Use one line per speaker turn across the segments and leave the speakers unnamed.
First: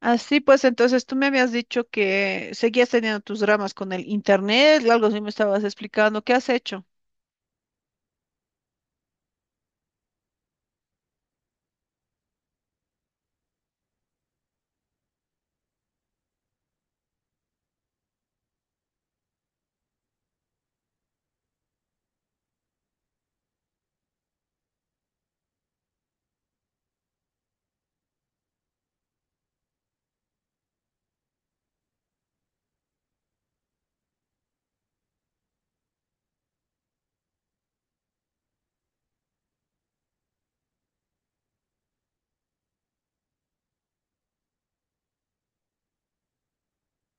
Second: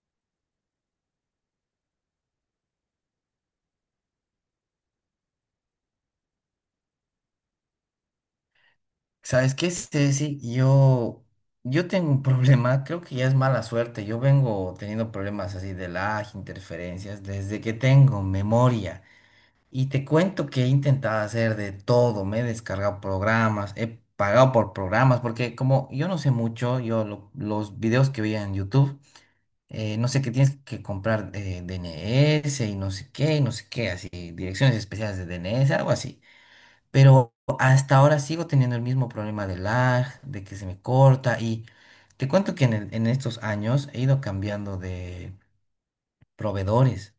Así pues, entonces tú me habías dicho que seguías teniendo tus dramas con el internet, algo así me estabas explicando. ¿Qué has hecho?
¿Sabes qué, Ceci? Yo tengo un problema, creo que ya es mala suerte. Yo vengo teniendo problemas así de lag, interferencias, desde que tengo memoria. Y te cuento que he intentado hacer de todo, me he descargado programas, he pagado por programas, porque como yo no sé mucho, los videos que veía en YouTube, no sé qué tienes que comprar D N S y no sé qué, y no sé qué, así, direcciones especiales de D N S algo así. Pero hasta ahora sigo teniendo el mismo problema de lag, de que se me corta y te cuento que en estos años he ido cambiando de proveedores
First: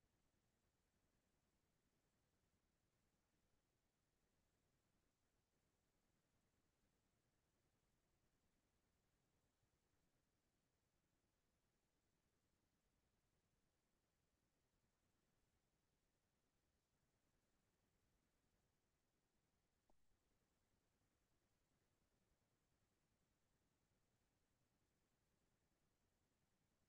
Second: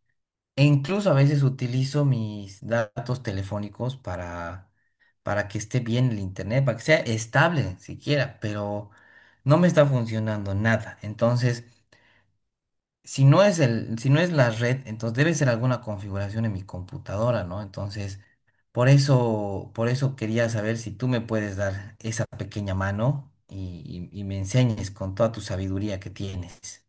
e incluso a veces utilizo mis datos telefónicos para que esté bien el internet, para que sea estable siquiera, pero no me está funcionando nada. Entonces si no es la red, entonces debe ser alguna configuración en mi computadora, ¿no? Entonces, por eso quería saber si tú me puedes dar esa pequeña mano y me enseñes con toda tu sabiduría que tienes.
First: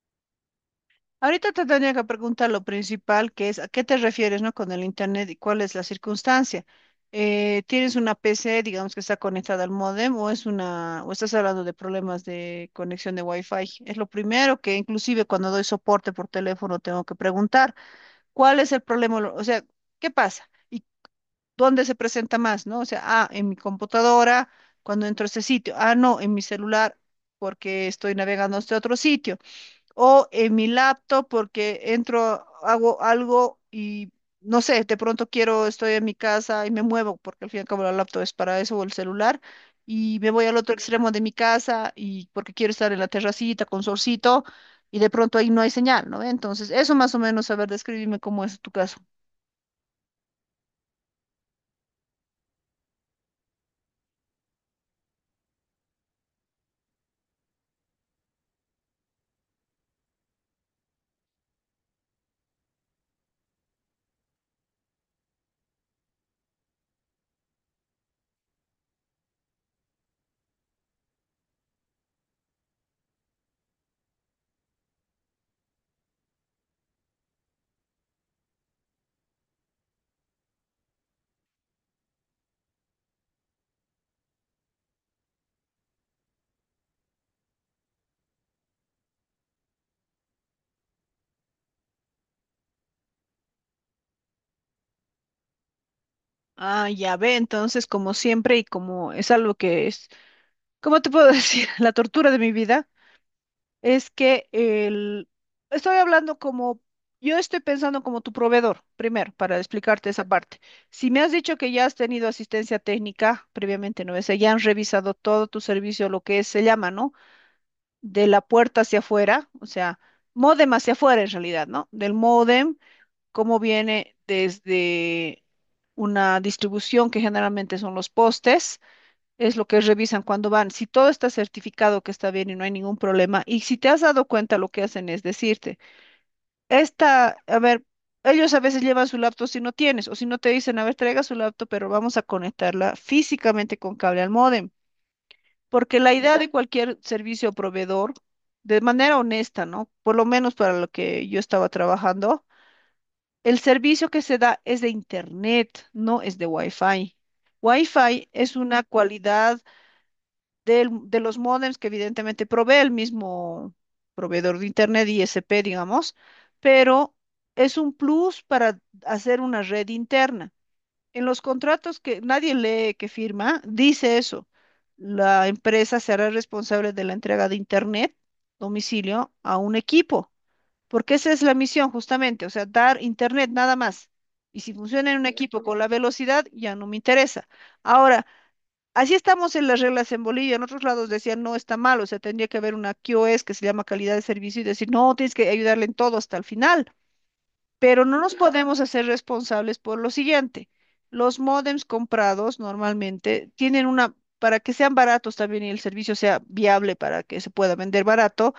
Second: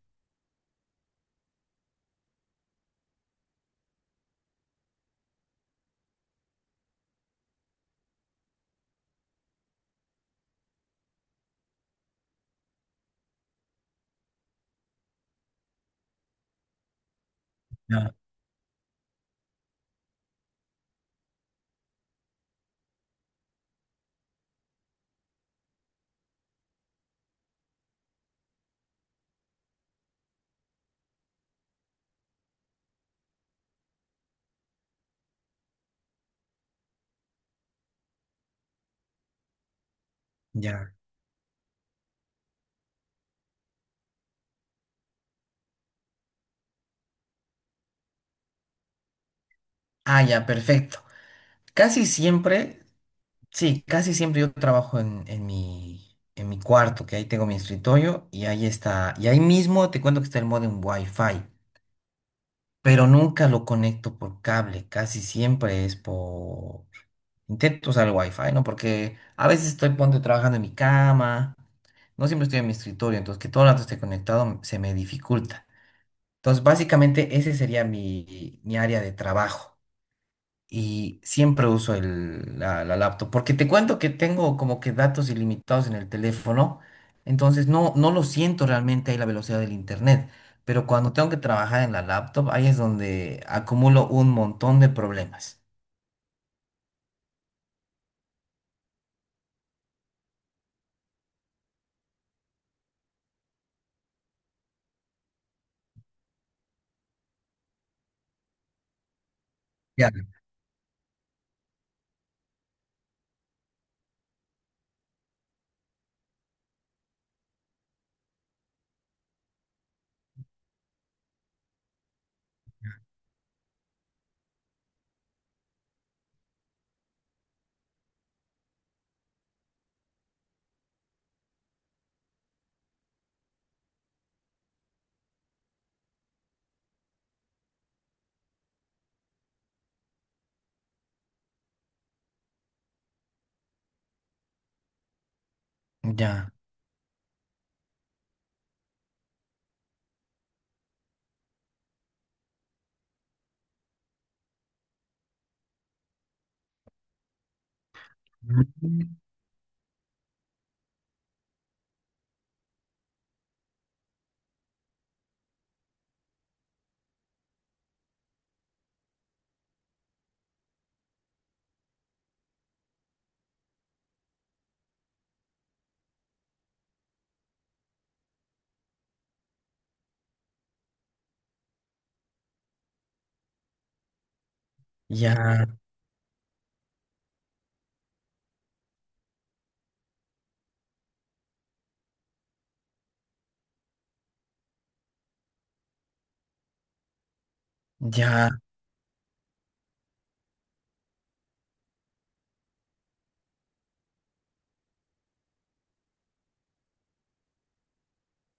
Ahorita te tenía que preguntar lo principal, que es a qué te refieres, ¿no? Con el internet y cuál es la circunstancia. ¿Tienes una PC, digamos, que está conectada al módem o es una o estás hablando de problemas de conexión de Wi-Fi? Es lo primero que inclusive cuando doy soporte por teléfono tengo que preguntar,
Ya,
¿cuál es el problema? O sea, ¿qué pasa? ¿Y dónde se presenta más, no? O sea, en mi computadora, cuando entro a este sitio. Ah, no, en mi celular, porque estoy navegando a este otro sitio. O en mi laptop, porque entro, hago algo y, no sé, de pronto quiero, estoy en mi casa y me muevo, porque al fin y al cabo la laptop es para eso, o el celular. Y me voy al otro
ya.
extremo de mi casa y porque quiero estar en la terracita con solcito y de pronto ahí no hay señal, ¿no? Entonces, eso más o menos, a ver, describime cómo es tu caso.
Ah, ya, perfecto. Casi siempre, sí, casi siempre yo trabajo en mi cuarto, que ahí tengo mi escritorio y ahí está, y ahí mismo te cuento que está el modem Wi-Fi. Pero nunca lo conecto por cable, casi siempre es por... Intento usar el wifi, ¿no? Porque a veces estoy, ponte, trabajando en mi cama, no siempre estoy en mi escritorio, entonces que todo el rato esté conectado se me dificulta. Entonces, básicamente ese sería mi área de trabajo y siempre uso la laptop, porque te cuento que tengo como que datos ilimitados en el teléfono, entonces no lo siento realmente ahí la velocidad del internet, pero cuando tengo que trabajar en la laptop, ahí es donde acumulo un montón de problemas.
Ah, ya ve, entonces como siempre y como es algo que es, ¿cómo te puedo decir? La tortura de mi vida es que el, estoy hablando como, yo estoy pensando como tu proveedor, primero, para explicarte
Ya.
esa parte. Si me has dicho que ya has tenido asistencia técnica previamente, ¿no? Es ya han revisado todo tu servicio, se llama, ¿no? De la puerta hacia afuera, o sea, módem hacia afuera en realidad, ¿no? Del módem cómo viene desde una distribución que generalmente son los postes, es lo que revisan cuando van. Si todo está certificado que está bien y no hay ningún problema, y si te has dado cuenta, lo que hacen es decirte, esta, a ver, ellos a veces llevan su laptop si no tienes, o si no te dicen, a ver, traiga su laptop, pero vamos a conectarla físicamente con cable al módem, porque la idea de
Ya,
cualquier servicio o proveedor, de manera honesta, ¿no? Por lo menos para lo que yo estaba trabajando el servicio que se da es de internet, no es de Wi-Fi. Wi-Fi es una
mm.
cualidad de los módems que evidentemente provee el mismo proveedor de internet, ISP, digamos, pero es un plus para hacer una red interna. En los contratos que nadie lee, que firma, dice eso. La empresa será responsable de la entrega de internet, domicilio, a un equipo. Porque esa es la misión justamente, o sea, dar internet nada más. Y si funciona en un equipo
Ya,
con la velocidad, ya no me interesa. Ahora, así estamos en las reglas en Bolivia. En otros lados decían, no, está mal, o sea, tendría que haber una QoS que se llama calidad de servicio y decir, no, tienes que ayudarle en todo hasta el final. Pero no nos
ya.
podemos hacer responsables por lo siguiente. Los módems comprados normalmente tienen una, para que sean baratos también y el servicio sea viable para que se pueda vender barato,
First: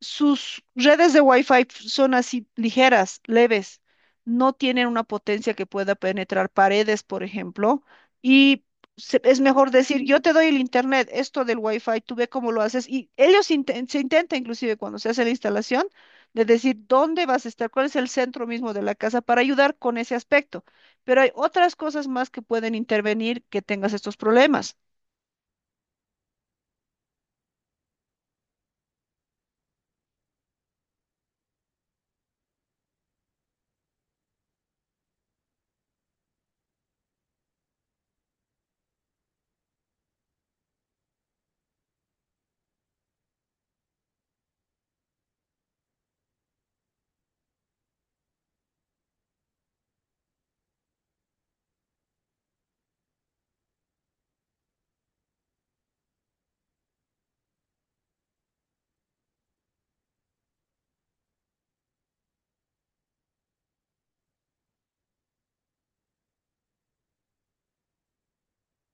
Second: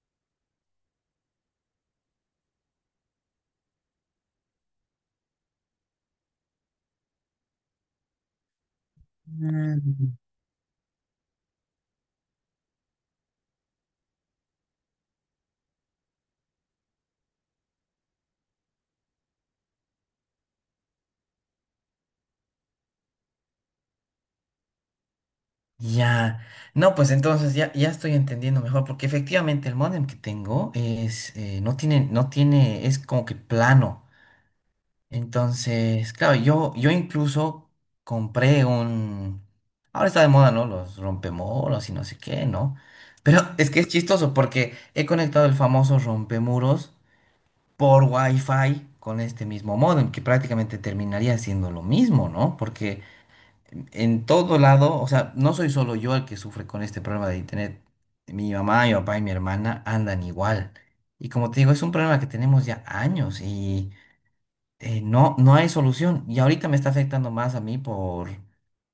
sus redes de Wi-Fi son así ligeras, leves, no tienen una potencia que pueda penetrar paredes, por ejemplo, y es mejor decir,
Mm.
yo te doy el internet, esto del Wi-Fi, tú ve cómo lo haces, y se intenta inclusive cuando se hace la instalación de decir dónde vas a estar, cuál es el centro mismo de la casa para ayudar con ese aspecto, pero hay otras cosas más que pueden intervenir que tengas estos problemas.
Ya, no, pues entonces ya, ya estoy entendiendo mejor, porque efectivamente el módem que tengo es, no tiene, es como que plano. Entonces, claro, yo incluso compré un... Ahora está de moda, ¿no? Los rompemuros y no sé qué, ¿no? Pero es que es chistoso porque he conectado el famoso rompemuros por Wi-Fi con este mismo modem, que prácticamente terminaría siendo lo mismo, ¿no? Porque en todo lado, o sea, no soy solo yo el que sufre con este problema de internet. Mi mamá, mi papá y mi hermana andan igual. Y como te digo, es un problema que tenemos ya años, no hay solución. Y ahorita me está afectando más a mí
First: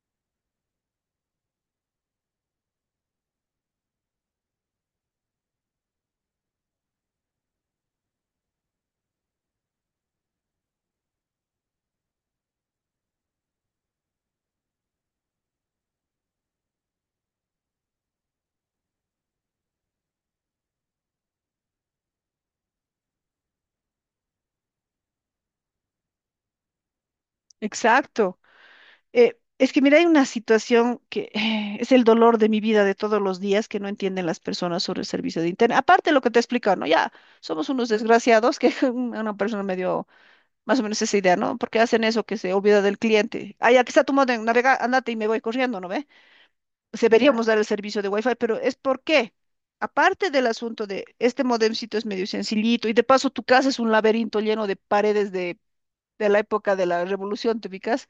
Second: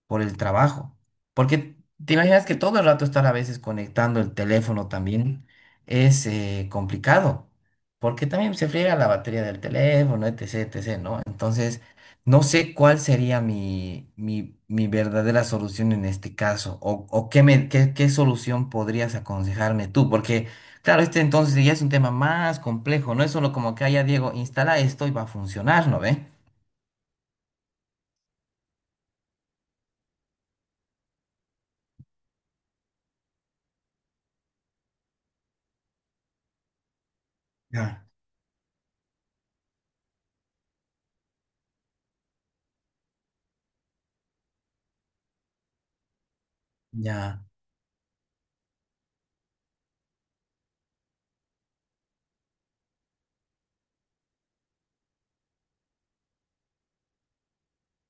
por el trabajo. Porque te imaginas que todo el rato estar a veces conectando el teléfono también es complicado, porque también se friega la batería del teléfono, etc., etc., ¿no? Entonces, no sé cuál sería mi verdadera solución en este caso, o qué, qué solución podrías aconsejarme tú, porque, claro, este entonces ya es un tema más complejo, no es solo como que, ah, ya Diego, instala esto y va a funcionar, ¿no ve?
Exacto. Es que mira, hay una situación que es el dolor de mi vida de todos los días que no entienden las personas sobre el servicio de internet. Aparte de lo que te he explicado, ¿no? Ya somos unos
Ya,
desgraciados que una persona me dio más o menos esa idea, ¿no? Porque hacen eso que se olvida del cliente. Ah, aquí está tu modem, navega, andate y me voy corriendo, ¿no ve? Se
ya,
deberíamos dar el servicio de Wi-Fi, pero es porque, aparte del asunto de este modemcito es medio sencillito y de paso tu casa es un laberinto lleno de paredes de la época de la revolución, ¿te ubicas?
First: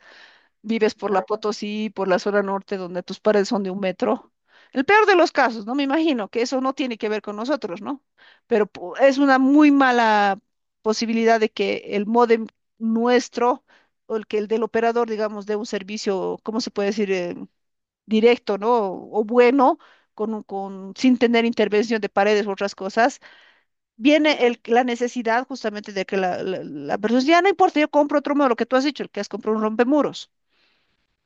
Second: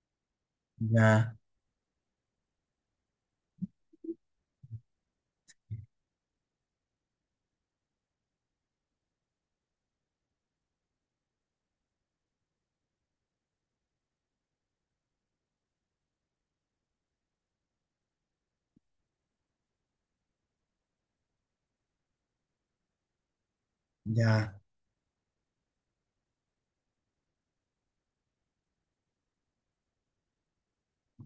Vives por la
ya,
Potosí, por la zona norte, donde tus paredes son de un metro. El peor de los casos, ¿no? Me imagino que eso no tiene que ver con nosotros, ¿no? Es una muy mala posibilidad de que el módem nuestro o el que el del operador, digamos, dé un servicio, ¿cómo se puede decir? Directo, ¿no? O bueno, con, con, sin tener intervención de paredes u otras cosas. Viene
ya,
el, la necesidad justamente de que la persona dice, ya no importa, yo compro otro modelo, lo que tú has dicho, el que has comprado un rompemuros.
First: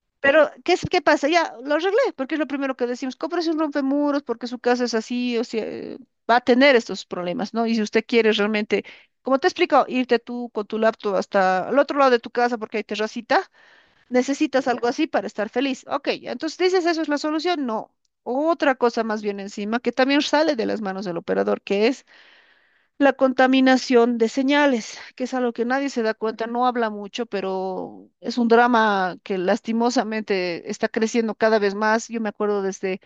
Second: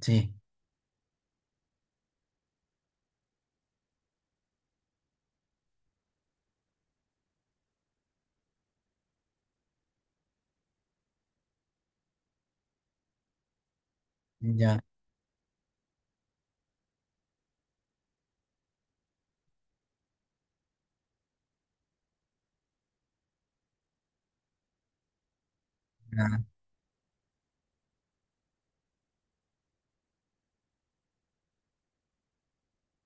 sí.
Pero, ¿qué, qué pasa? Ya, lo arreglé, porque es lo primero que decimos. Cómprese un rompemuros porque su casa es así, o sea, va a tener estos problemas, ¿no? Y si usted quiere realmente, como te he explicado, irte tú con tu laptop hasta el otro lado de tu casa porque hay terracita, necesitas
Ya,
algo así para estar feliz. Ok, ya, entonces dices, ¿eso es la solución? No. Otra cosa más bien encima que también sale de las manos del operador, que es la contaminación de señales, que es algo que nadie se da
ya,
cuenta, no habla mucho, pero es un drama que lastimosamente está creciendo cada vez más. Yo me acuerdo desde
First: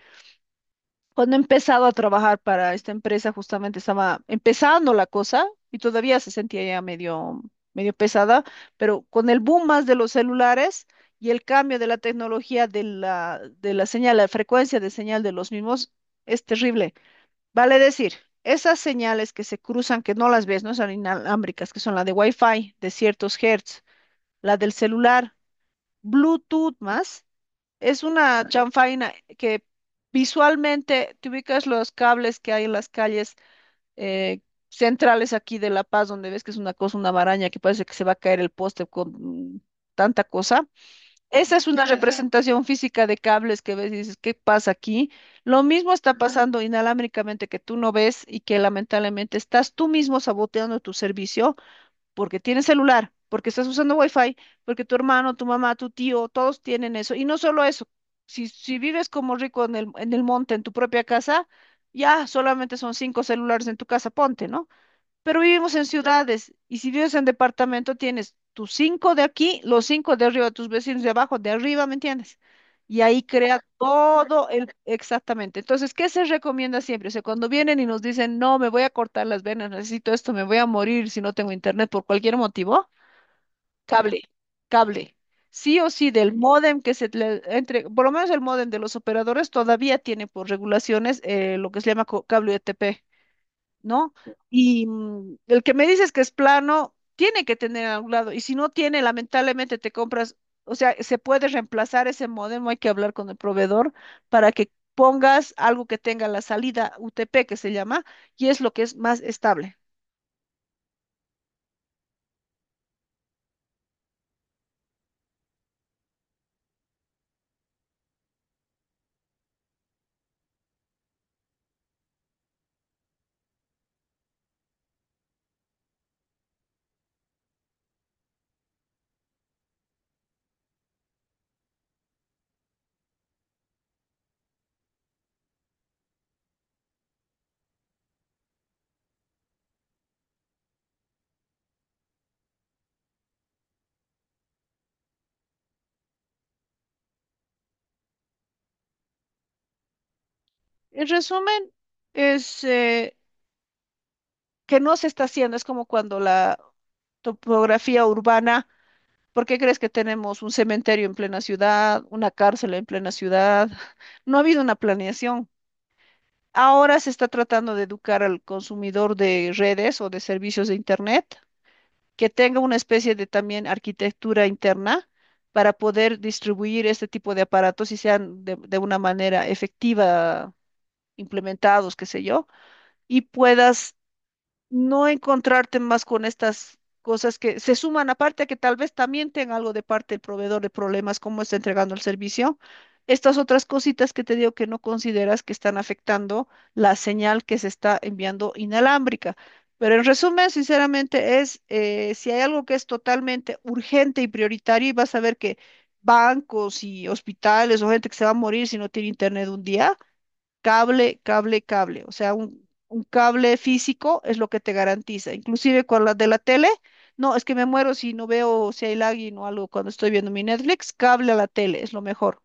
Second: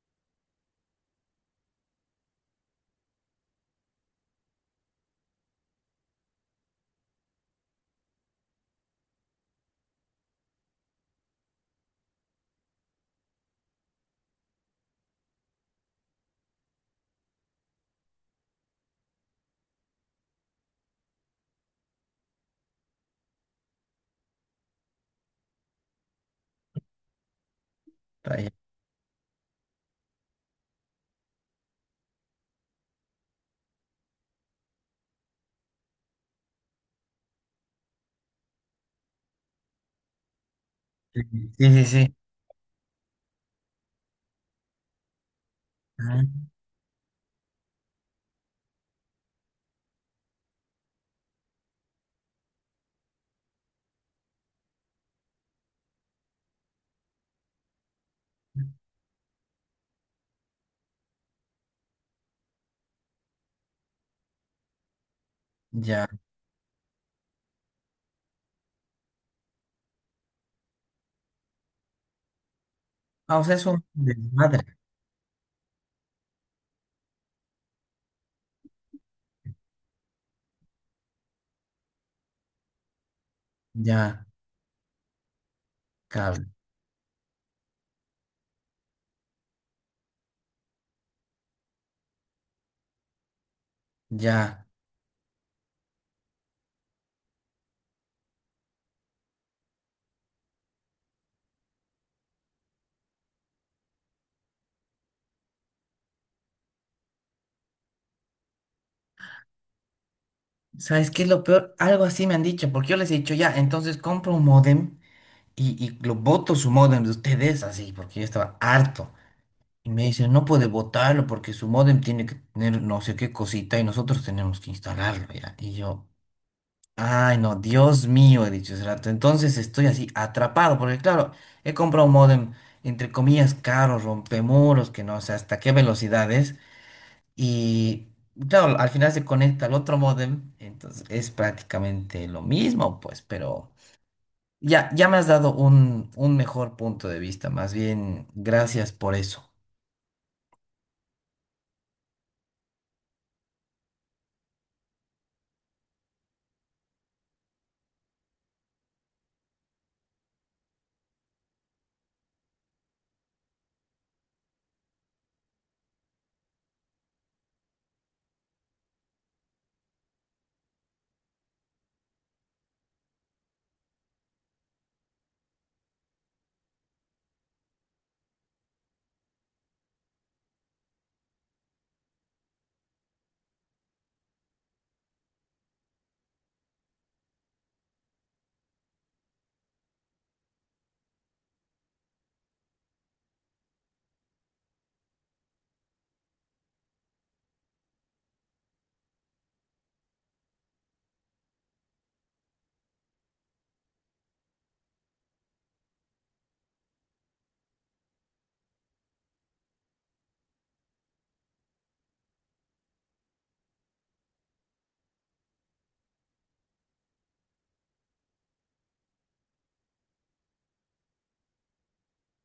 cuando he empezado a trabajar para esta empresa, justamente estaba empezando la cosa y todavía se sentía ya medio, medio pesada, pero con el boom más de los celulares y el cambio de la tecnología de la señal, la frecuencia de señal de los mismos, es terrible. Vale decir, esas señales que se cruzan, que no las ves, no son inalámbricas, que son la de Wi-Fi de ciertos hertz, la del celular, Bluetooth más, es
está
una
bien.
chanfaina que visualmente te ubicas los cables que hay en las calles, eh, centrales aquí de La Paz, donde ves que es una cosa, una maraña que parece que se va a caer el poste con tanta cosa.
Sí,
Esa es una
sí, sí.
representación física de cables que ves y dices, ¿qué pasa aquí? Lo mismo está
Ah,
pasando inalámbricamente que tú no ves y que lamentablemente estás tú mismo saboteando tu servicio porque tienes celular, porque estás usando wifi, porque tu hermano, tu mamá, tu tío, todos tienen eso. Y no solo eso, si, si vives como rico en el monte, en tu propia casa, ya solamente son cinco celulares en tu casa, ponte, ¿no? Pero vivimos en
ya.
ciudades y si vives en departamento tienes tus cinco de aquí, los cinco de arriba, tus vecinos de abajo, de arriba, ¿me entiendes? Y ahí
Ah, o sea,
crea
es un
todo el...
desmadre.
Exactamente. Entonces, ¿qué se recomienda siempre? O sea, cuando vienen y nos dicen, no, me voy a cortar las venas, necesito esto, me voy a morir si no tengo internet por cualquier motivo, cable,
Ya,
cable. Sí o sí, del
cable.
módem que se le entre, por lo menos el módem de los operadores todavía tiene por regulaciones lo que se llama cable UTP. ¿No?
Ya.
Y el que me dices que es plano, tiene que tener en algún lado, y si no tiene, lamentablemente te compras, o sea, se puede reemplazar ese modem, hay que hablar con el proveedor para que pongas algo que tenga la salida UTP, que se llama, y es lo que es más estable.
¿Sabes qué es lo peor? Algo así me han dicho, porque yo les he dicho, ya, entonces compro un módem y lo voto su módem de ustedes así, porque yo estaba harto. Y me dicen, no puede votarlo porque su módem tiene que tener no sé qué cosita y nosotros tenemos que instalarlo, ya. Y yo, ay, no, Dios mío, he dicho hace rato. Entonces estoy así atrapado, porque claro, he comprado un módem, entre comillas, caro, rompemuros, que no sé hasta qué velocidades. Y claro, al final se conecta al otro módem, entonces es prácticamente lo mismo, pues, pero ya, ya me has dado un mejor punto de vista. Más bien, gracias por eso.
En resumen, es que no se está haciendo, es como cuando la topografía urbana... ¿Por qué crees que tenemos un cementerio en plena ciudad, una cárcel en plena ciudad? No ha habido una planeación. Ahora se está tratando de educar al consumidor de redes o de servicios de internet, que tenga una especie de también arquitectura interna para poder distribuir este tipo de aparatos y sean de una manera efectiva implementados, qué sé yo, y puedas no encontrarte más con estas cosas que se suman, aparte que tal vez también tenga algo de parte del proveedor de problemas, cómo está entregando el servicio. Estas otras cositas que te digo que no consideras que están afectando la señal que se está enviando inalámbrica. Pero en resumen, sinceramente, es si hay algo que es totalmente urgente y prioritario, y vas a ver que bancos y hospitales o gente que se va a morir si no tiene internet un día, cable, cable, cable. O sea, un cable físico es lo que te garantiza. Inclusive con la de la tele, no, es que me muero si no veo si hay lagging o algo cuando estoy viendo mi Netflix. Cable a la tele es lo mejor.